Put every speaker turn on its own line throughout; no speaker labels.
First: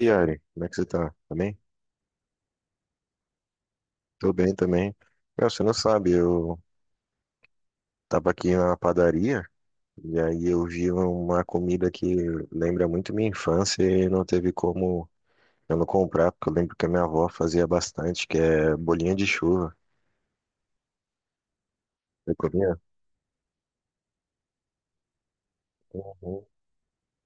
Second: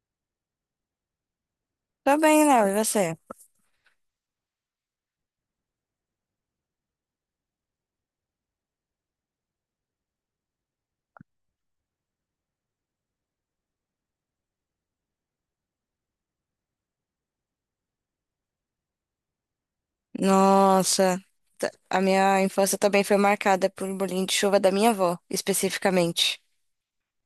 E, Ari, como é que você tá? Tá bem?
Tô bem, Léo, e você?
Tô bem também. Meu, você não sabe, eu tava aqui na padaria e aí eu vi uma comida que lembra muito minha infância e não teve como eu não comprar, porque eu lembro que a minha avó fazia bastante, que é bolinha de chuva.
Nossa, a
Você
minha infância
comia?
também foi marcada por bolinho de chuva da minha avó, especificamente.
Uhum.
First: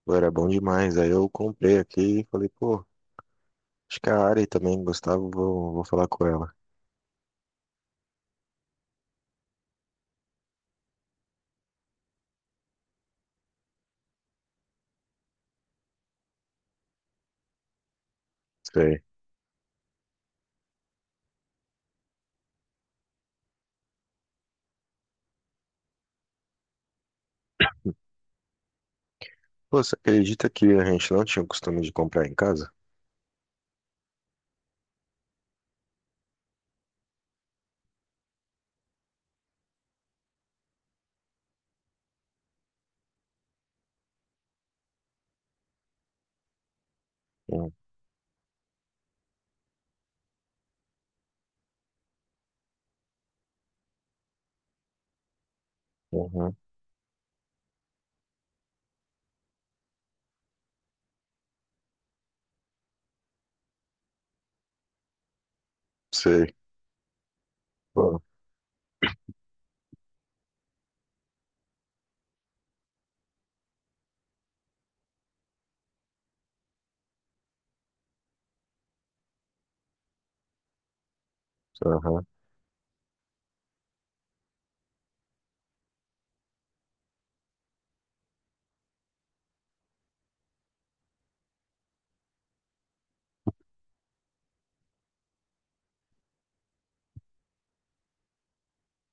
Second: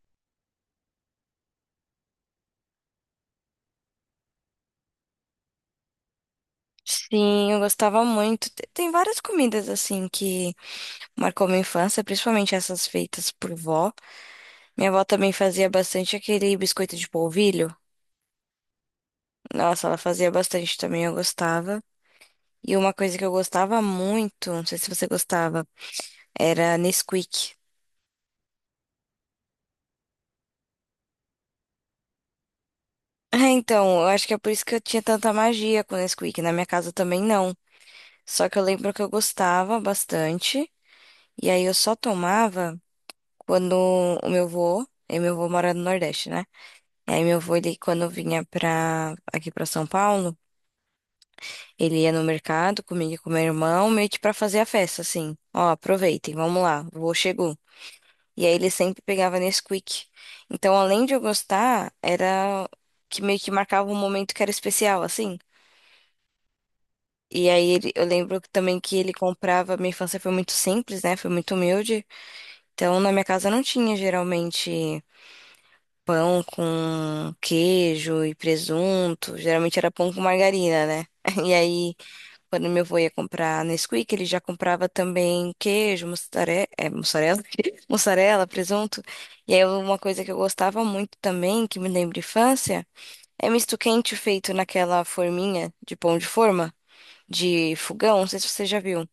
Pô, era bom demais. Aí eu comprei aqui e falei, pô, acho que a Ari também gostava, vou falar com ela.
Sim, eu gostava muito. Tem várias comidas assim que marcou minha infância, principalmente essas feitas por vó. Minha avó também fazia bastante aquele biscoito de polvilho.
Sei.
Nossa, ela fazia bastante também, eu gostava. E uma coisa que eu gostava muito, não sei se você gostava, era Nesquik.
Pô, você acredita que a gente não tinha o costume de comprar em casa?
Então, eu acho que é por isso que eu tinha tanta magia com Nesquik. Na minha casa também não. Só que eu lembro que eu gostava bastante. E aí eu só tomava quando o meu vô, e meu vô mora no Nordeste, né? E aí meu vô,
Hum.
ele, quando vinha aqui pra São Paulo, ele ia no mercado comigo e com meu irmão, meio que pra fazer a festa, assim. Ó, aproveitem,
Uhum.
vamos lá, o vô chegou. E aí ele sempre pegava Nesquik. Então, além de eu gostar, era que meio que marcava um momento que era especial, assim.
Sei.
E aí eu
Pô,
lembro que também que ele comprava, minha infância foi muito simples, né? Foi muito humilde. Então, na minha casa não tinha geralmente pão com queijo e presunto. Geralmente era pão com margarina, né? E aí,
aham.
quando meu avô ia comprar Nesquik, ele já comprava também queijo, mussarela, mussarela, presunto. E aí, uma coisa que eu gostava muito também, que me lembra infância, é misto quente feito naquela forminha de pão de forma, de fogão, não sei se você já viu.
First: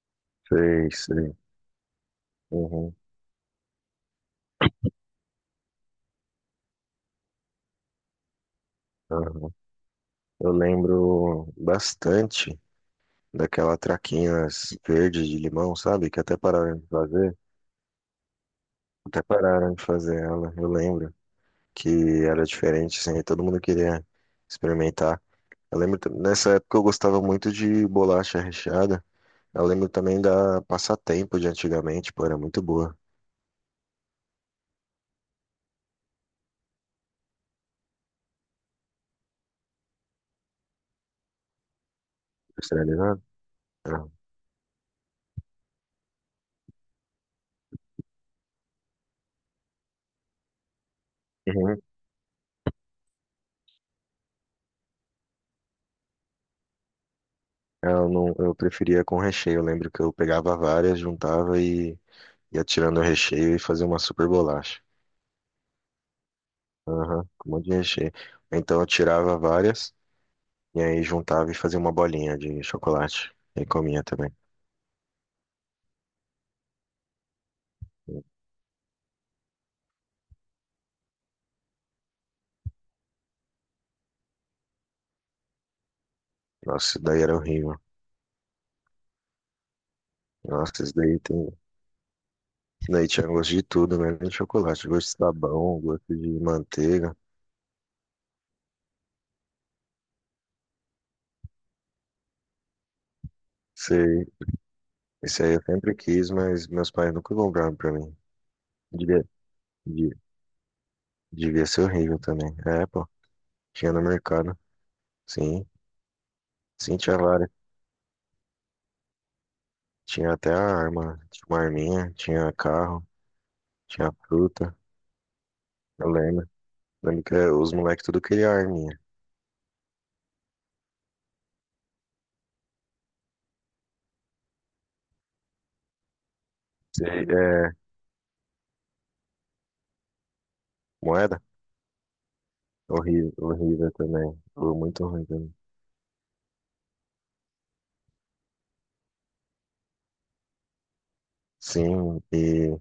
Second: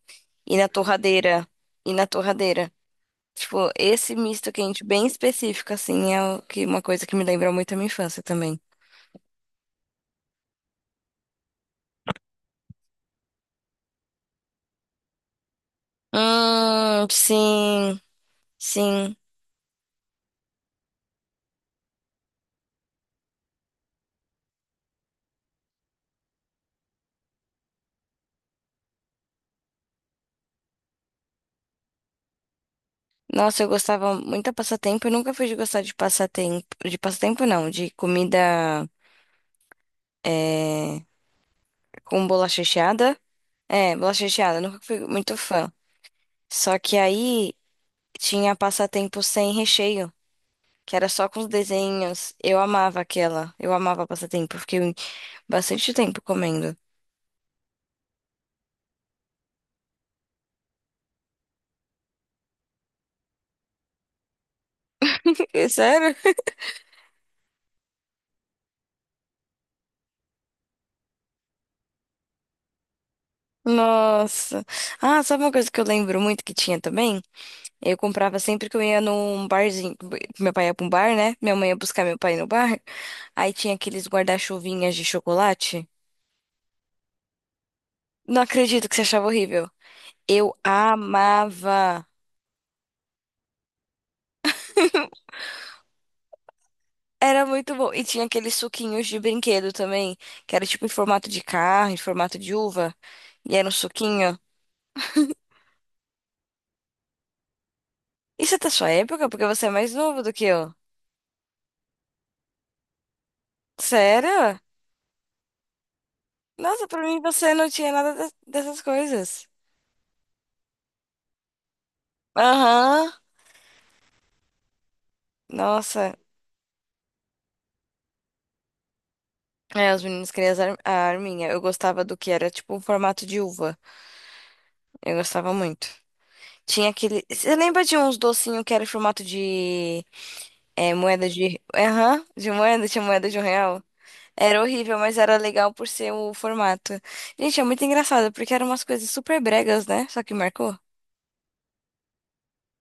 E na
Sei, sei.
torradeira. E na torradeira.
Uhum,
Tipo, esse misto quente bem específico, assim, é o que, uma coisa que me lembra muito a minha infância também.
uhum. Eu lembro bastante daquela traquinas verde de limão, sabe? Que até pararam de fazer.
Sim, sim.
Até pararam de fazer ela, eu lembro. Que era diferente, assim, e todo mundo queria experimentar. Eu lembro, nessa época eu gostava muito de bolacha recheada. Eu lembro também da passatempo de antigamente, pô, era muito boa.
Nossa, eu gostava muito de passatempo. Eu nunca fui de gostar de passatempo. De passatempo, não, de comida é, com bolacha recheada.
Industrializada?
É,
Era.
bolacha recheada, eu nunca fui muito fã. Só que aí tinha passatempo sem recheio, que era só com os
Uhum.
desenhos. Eu amava aquela. Eu amava passatempo. eu fiquei bastante tempo comendo.
Eu não, eu preferia com recheio. Eu lembro que eu pegava várias, juntava e ia tirando o recheio e fazia uma super bolacha.
Sério?
Aham, com um monte de recheio. Então eu tirava várias e aí juntava e fazia uma bolinha de chocolate. E comia também.
Nossa. Ah, sabe uma coisa que eu lembro muito que tinha também? Eu comprava sempre que eu ia num barzinho. Meu pai ia pra um bar, né? Minha mãe ia buscar meu pai no bar. Aí tinha aqueles guarda-chuvinhas de chocolate.
Nossa, isso daí era horrível.
Não acredito que você achava horrível. Eu
Nossa, isso daí tem.
amava.
Isso daí tinha gosto de tudo, né? Nem de chocolate. Gosto de sabão, gosto de manteiga.
Era muito bom. E tinha aqueles suquinhos de brinquedo também, que era tipo em formato de carro, em formato de uva. E era um
Sei.
suquinho.
Isso aí eu sempre quis, mas meus pais nunca compraram pra mim.
Isso é da sua
Devia,
época, porque você é mais
de-
novo do que eu.
devia ser horrível também. É, pô. Tinha no mercado.
Sério?
Sim.
Nossa,
Sim,
pra
tinha
mim
várias.
você não tinha nada dessas coisas.
Tinha até a arma. Tinha uma arminha, tinha carro.
Aham.
Tinha fruta, eu
Nossa.
lembro. Lembro que eh, os moleques tudo queria arminha.
É, os meninos queriam as a arminha. Eu gostava do que era tipo um formato de uva. Eu gostava muito. Tinha aquele. Você
É,
lembra de uns docinhos que era em formato de moeda
moeda?
de. Aham, de moeda, tinha moeda
Horrível,
de R$ 1.
horrível também.
Era
Foi
horrível,
muito
mas
ruim
era
também.
legal por ser o formato. Gente, é muito engraçado, porque eram umas coisas super bregas, né? Só que marcou.
Sim, e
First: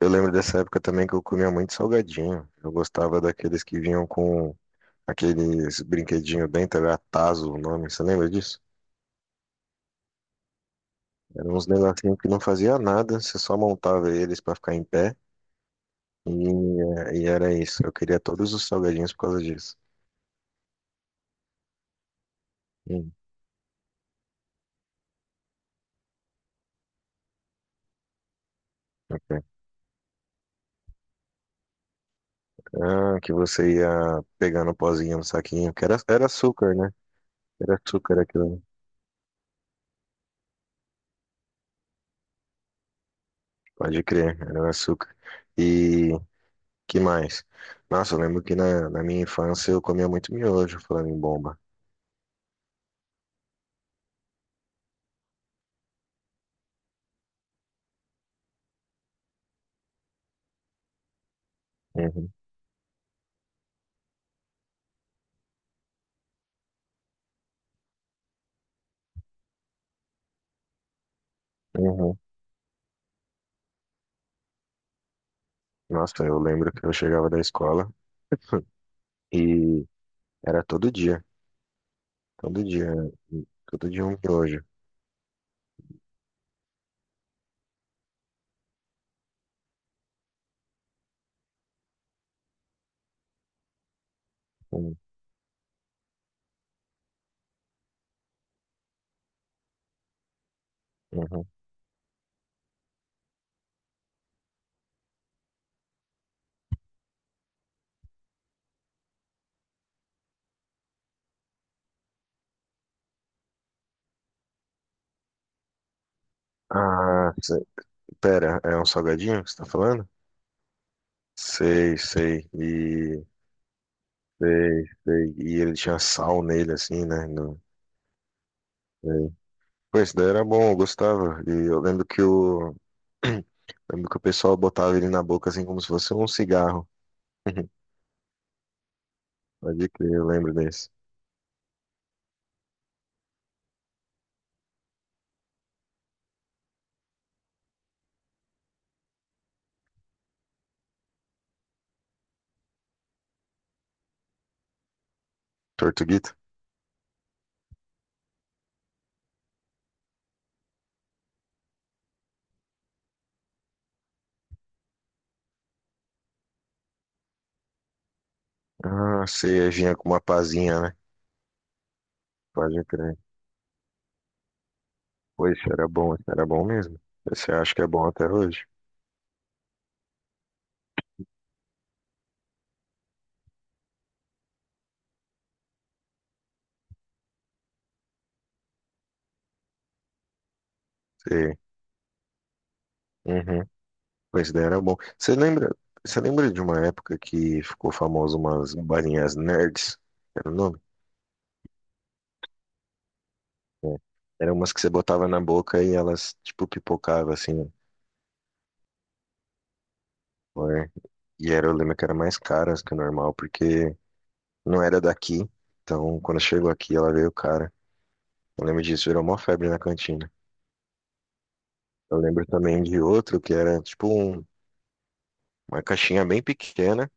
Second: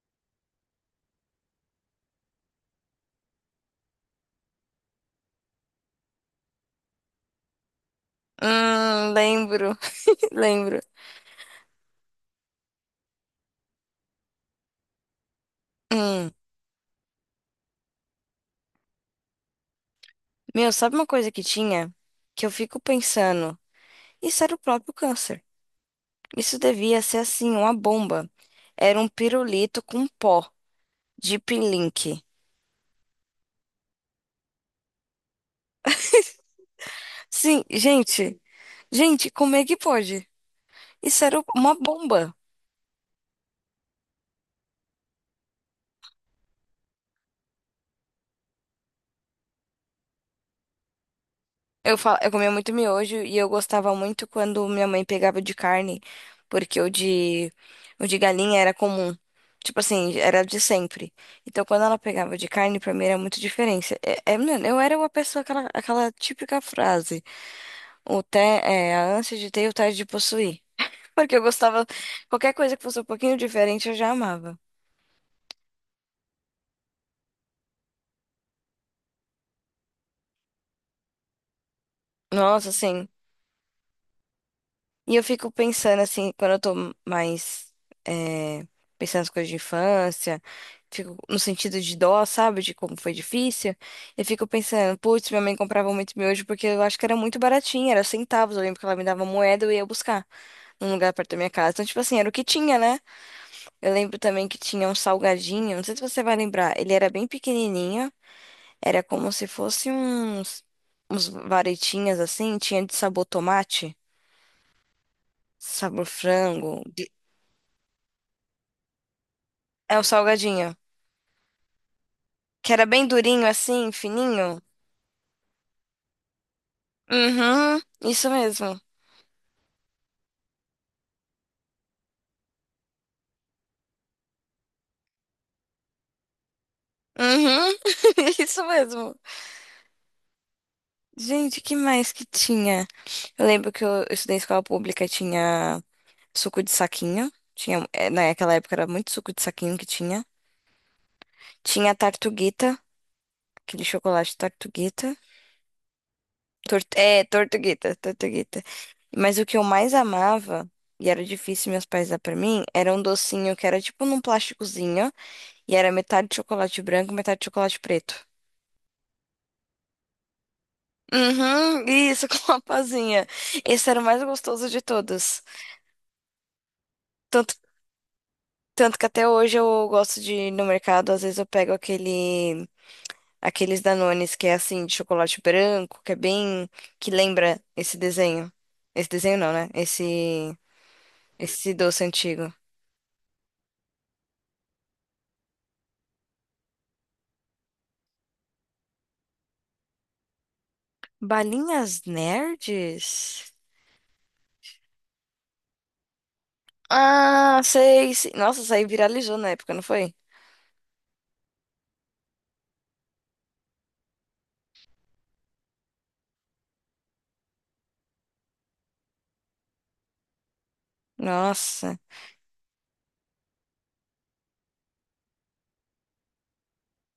eu lembro dessa época também que eu comia muito salgadinho. Eu gostava daqueles que vinham com aqueles brinquedinho dentro, era tazo o nome, você lembra disso?
Lembro, lembro.
Eram uns negocinhos que não fazia nada, você só montava eles pra ficar em pé
Hum.
e, e era isso. Eu queria todos os salgadinhos por causa disso.
Meu, sabe uma coisa que tinha? Que eu fico
Hum.
pensando, isso era o próprio câncer. Isso devia ser assim, uma bomba. Era um
Ok.
pirulito com pó de Link.
Ah, que você ia pegando o pozinho no saquinho, que era, era açúcar, né?
Sim,
Era açúcar
gente,
aquilo,
gente, como é que pode? Isso era uma bomba.
pode crer, era açúcar. E que mais? Nossa, eu lembro que na minha infância eu comia muito miojo, falando em bomba.
Eu comia muito miojo e eu gostava muito quando minha mãe pegava o de carne, porque o de galinha era comum. Tipo assim, era de sempre. Então, quando ela
Uhum,
pegava o de carne, pra mim era muito diferença. É, mano, eu era uma pessoa, aquela típica frase: a ânsia de ter e o tédio de possuir. Porque eu gostava,
uhum.
qualquer coisa que fosse um pouquinho diferente, eu já amava.
Nossa, eu lembro que eu chegava da escola e era todo dia, todo
Nossa,
dia,
assim.
todo dia um miojo.
E eu fico pensando assim, quando eu tô mais eh, pensando nas coisas de infância, fico no sentido de dó, sabe? De como foi difícil. Eu fico
Uhum,
pensando, putz, minha mãe comprava muito miojo porque eu acho que era muito baratinho, era centavos. Eu lembro que ela me dava moeda e eu ia buscar num lugar perto da
uhum.
minha casa. Então, tipo assim, era o que tinha, né? Eu lembro também que tinha um salgadinho, não sei se você vai lembrar, ele era bem pequenininho, era como se fosse uns varetinhas assim, tinha de sabor tomate, sabor frango.
Ah, pera, é um salgadinho que você tá
É o
falando?
salgadinho.
Sei, sei.
Que era bem durinho assim, fininho.
Sei, sei. E ele tinha sal nele, assim, né? No...
Uhum, isso mesmo.
Sei. Pô, esse daí era bom, eu gostava. E eu lembro que lembro que o pessoal botava ele na boca, assim, como se fosse um cigarro.
Uhum, isso mesmo.
Pode crer, eu lembro desse.
Gente, que mais que tinha? Eu lembro que eu estudei em escola pública, e tinha suco de saquinho. Tinha, naquela época era muito suco de saquinho que tinha. Tinha tartuguita, aquele chocolate tartuguita.
Tortuguito?
Tortuguita. Mas o que eu mais amava, e era difícil meus pais dar pra mim, era um docinho que era tipo num plásticozinho. E era metade de chocolate branco, metade de chocolate preto.
Ah, sei, vinha com uma pazinha, né?
Uhum, isso, com uma
Pode crer.
pazinha. Esse era o mais gostoso de todos.
Pô, esse era bom mesmo. Esse
Tanto,
eu acho que é bom até hoje.
tanto que até hoje eu gosto de ir no mercado, às vezes eu pego aquele, aqueles Danones que é assim, de chocolate branco, que é bem, que lembra esse desenho. Esse desenho não, né? Esse,
Sei.
esse doce antigo.
Uhum. Pô, esse daí era bom. Você lembra de uma época que ficou famoso umas balinhas nerds? Era o nome?
Balinhas nerds?
É. Eram umas que você botava na boca e elas, tipo, pipocavam,
Ah,
assim,
sei, sei. Nossa, isso aí viralizou na época, não foi?
o ar. E era, eu lembro que eram mais caras que o normal, porque não era daqui. Então, quando chegou aqui, ela veio cara. Eu lembro disso, virou uma febre na cantina.
Nossa.
Eu lembro também de outro que era, tipo, um- uma caixinha bem pequena.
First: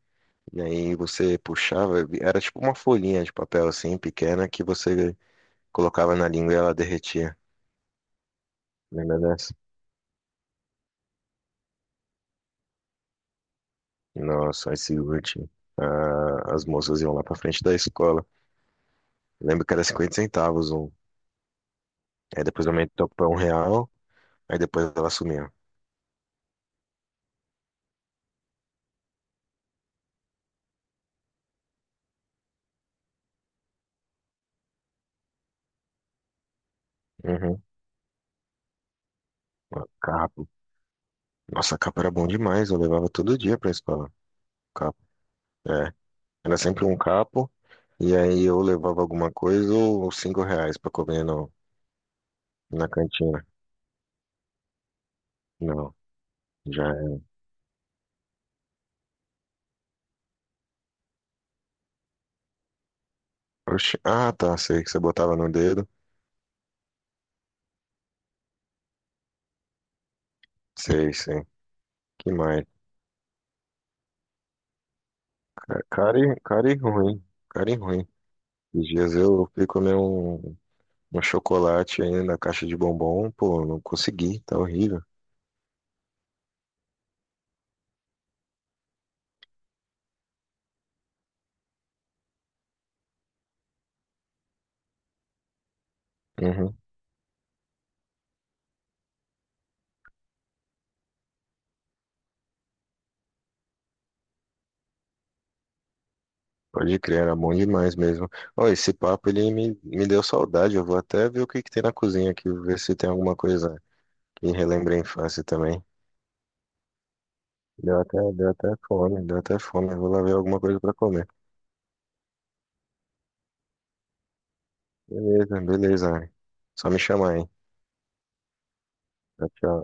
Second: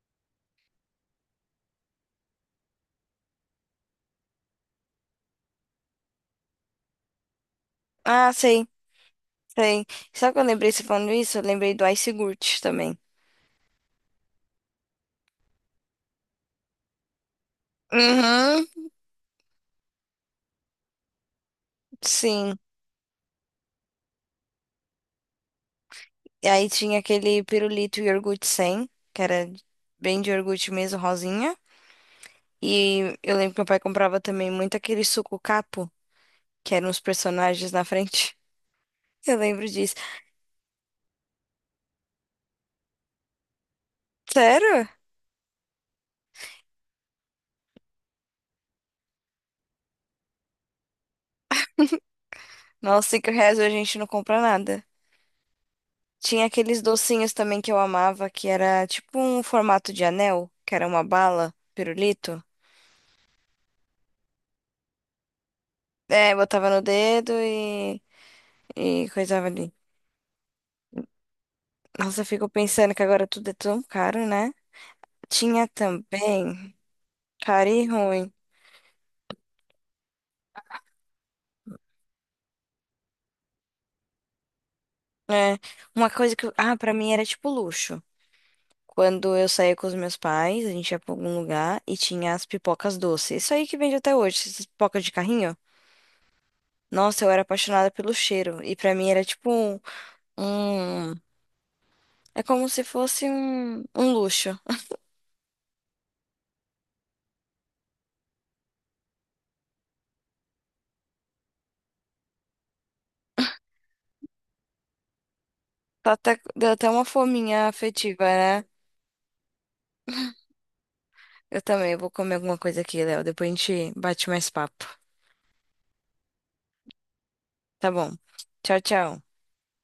E aí você puxava, era tipo uma folhinha de papel, assim, pequena, que você colocava na língua e ela derretia.
Ah, sei.
Lembra dessa?
Tem. Sabe que eu lembrei você falando isso? Eu lembrei do iogurte também.
Nossa, esse último. Ah, as moças iam lá pra frente da escola.
Uhum,
Lembro que era 0,50 centavos um. Aí
sim.
depois aumentou pra R$ 1, aí depois ela sumiu.
E aí tinha aquele pirulito iogurte sem, que era bem de iogurte mesmo, rosinha. E eu lembro que meu pai comprava também muito aquele suco capo, que eram os
Uhum.
personagens na frente. Eu lembro
A
disso.
Capo. Nossa, a Capo era bom demais, eu levava todo dia pra escola.
Sério?
Capo. É. Era sempre um Capo, e aí eu levava alguma coisa ou R$ 5 pra comer no, na
Nossa, cinco
cantina.
reais hoje a gente não compra nada.
Não,
Tinha aqueles
já era.
docinhos também que eu amava, que era tipo um formato de anel, que era uma bala, pirulito.
Oxi. Ah, tá, sei que você botava no dedo.
É, botava no dedo e coisava ali.
Sei, sei.
Nossa, eu
Que
fico
mais?
pensando que agora tudo é tão caro, né? Tinha
Cara, cara e cara
também,
e ruim.
caro
Cara e
e
ruim.
ruim.
Esses dias eu fui comer um. Um chocolate aí na caixa de bombom, pô, não consegui, tá horrível.
É, uma coisa que, ah, pra mim era tipo luxo. Quando eu saía com os meus pais, a gente ia pra algum lugar e tinha as pipocas doces. Isso aí que vende até hoje, essas pipocas de carrinho.
Uhum,
Nossa, eu era apaixonada pelo cheiro. E pra mim era tipo um- é como se fosse um luxo.
pode crer, era bom demais mesmo. Ó, esse papo ele me deu saudade, eu vou até ver o que que tem na cozinha aqui, ver se tem alguma coisa que relembra a infância também.
Tá até, deu até uma fominha afetiva, né?
Deu até fome, eu vou lá ver alguma coisa pra comer.
Eu também vou comer alguma coisa aqui, Léo. Depois a gente bate mais papo.
Beleza, beleza, Ari. Só me chamar, hein?
Tá bom. Tchau, tchau.
Tchau, tchau.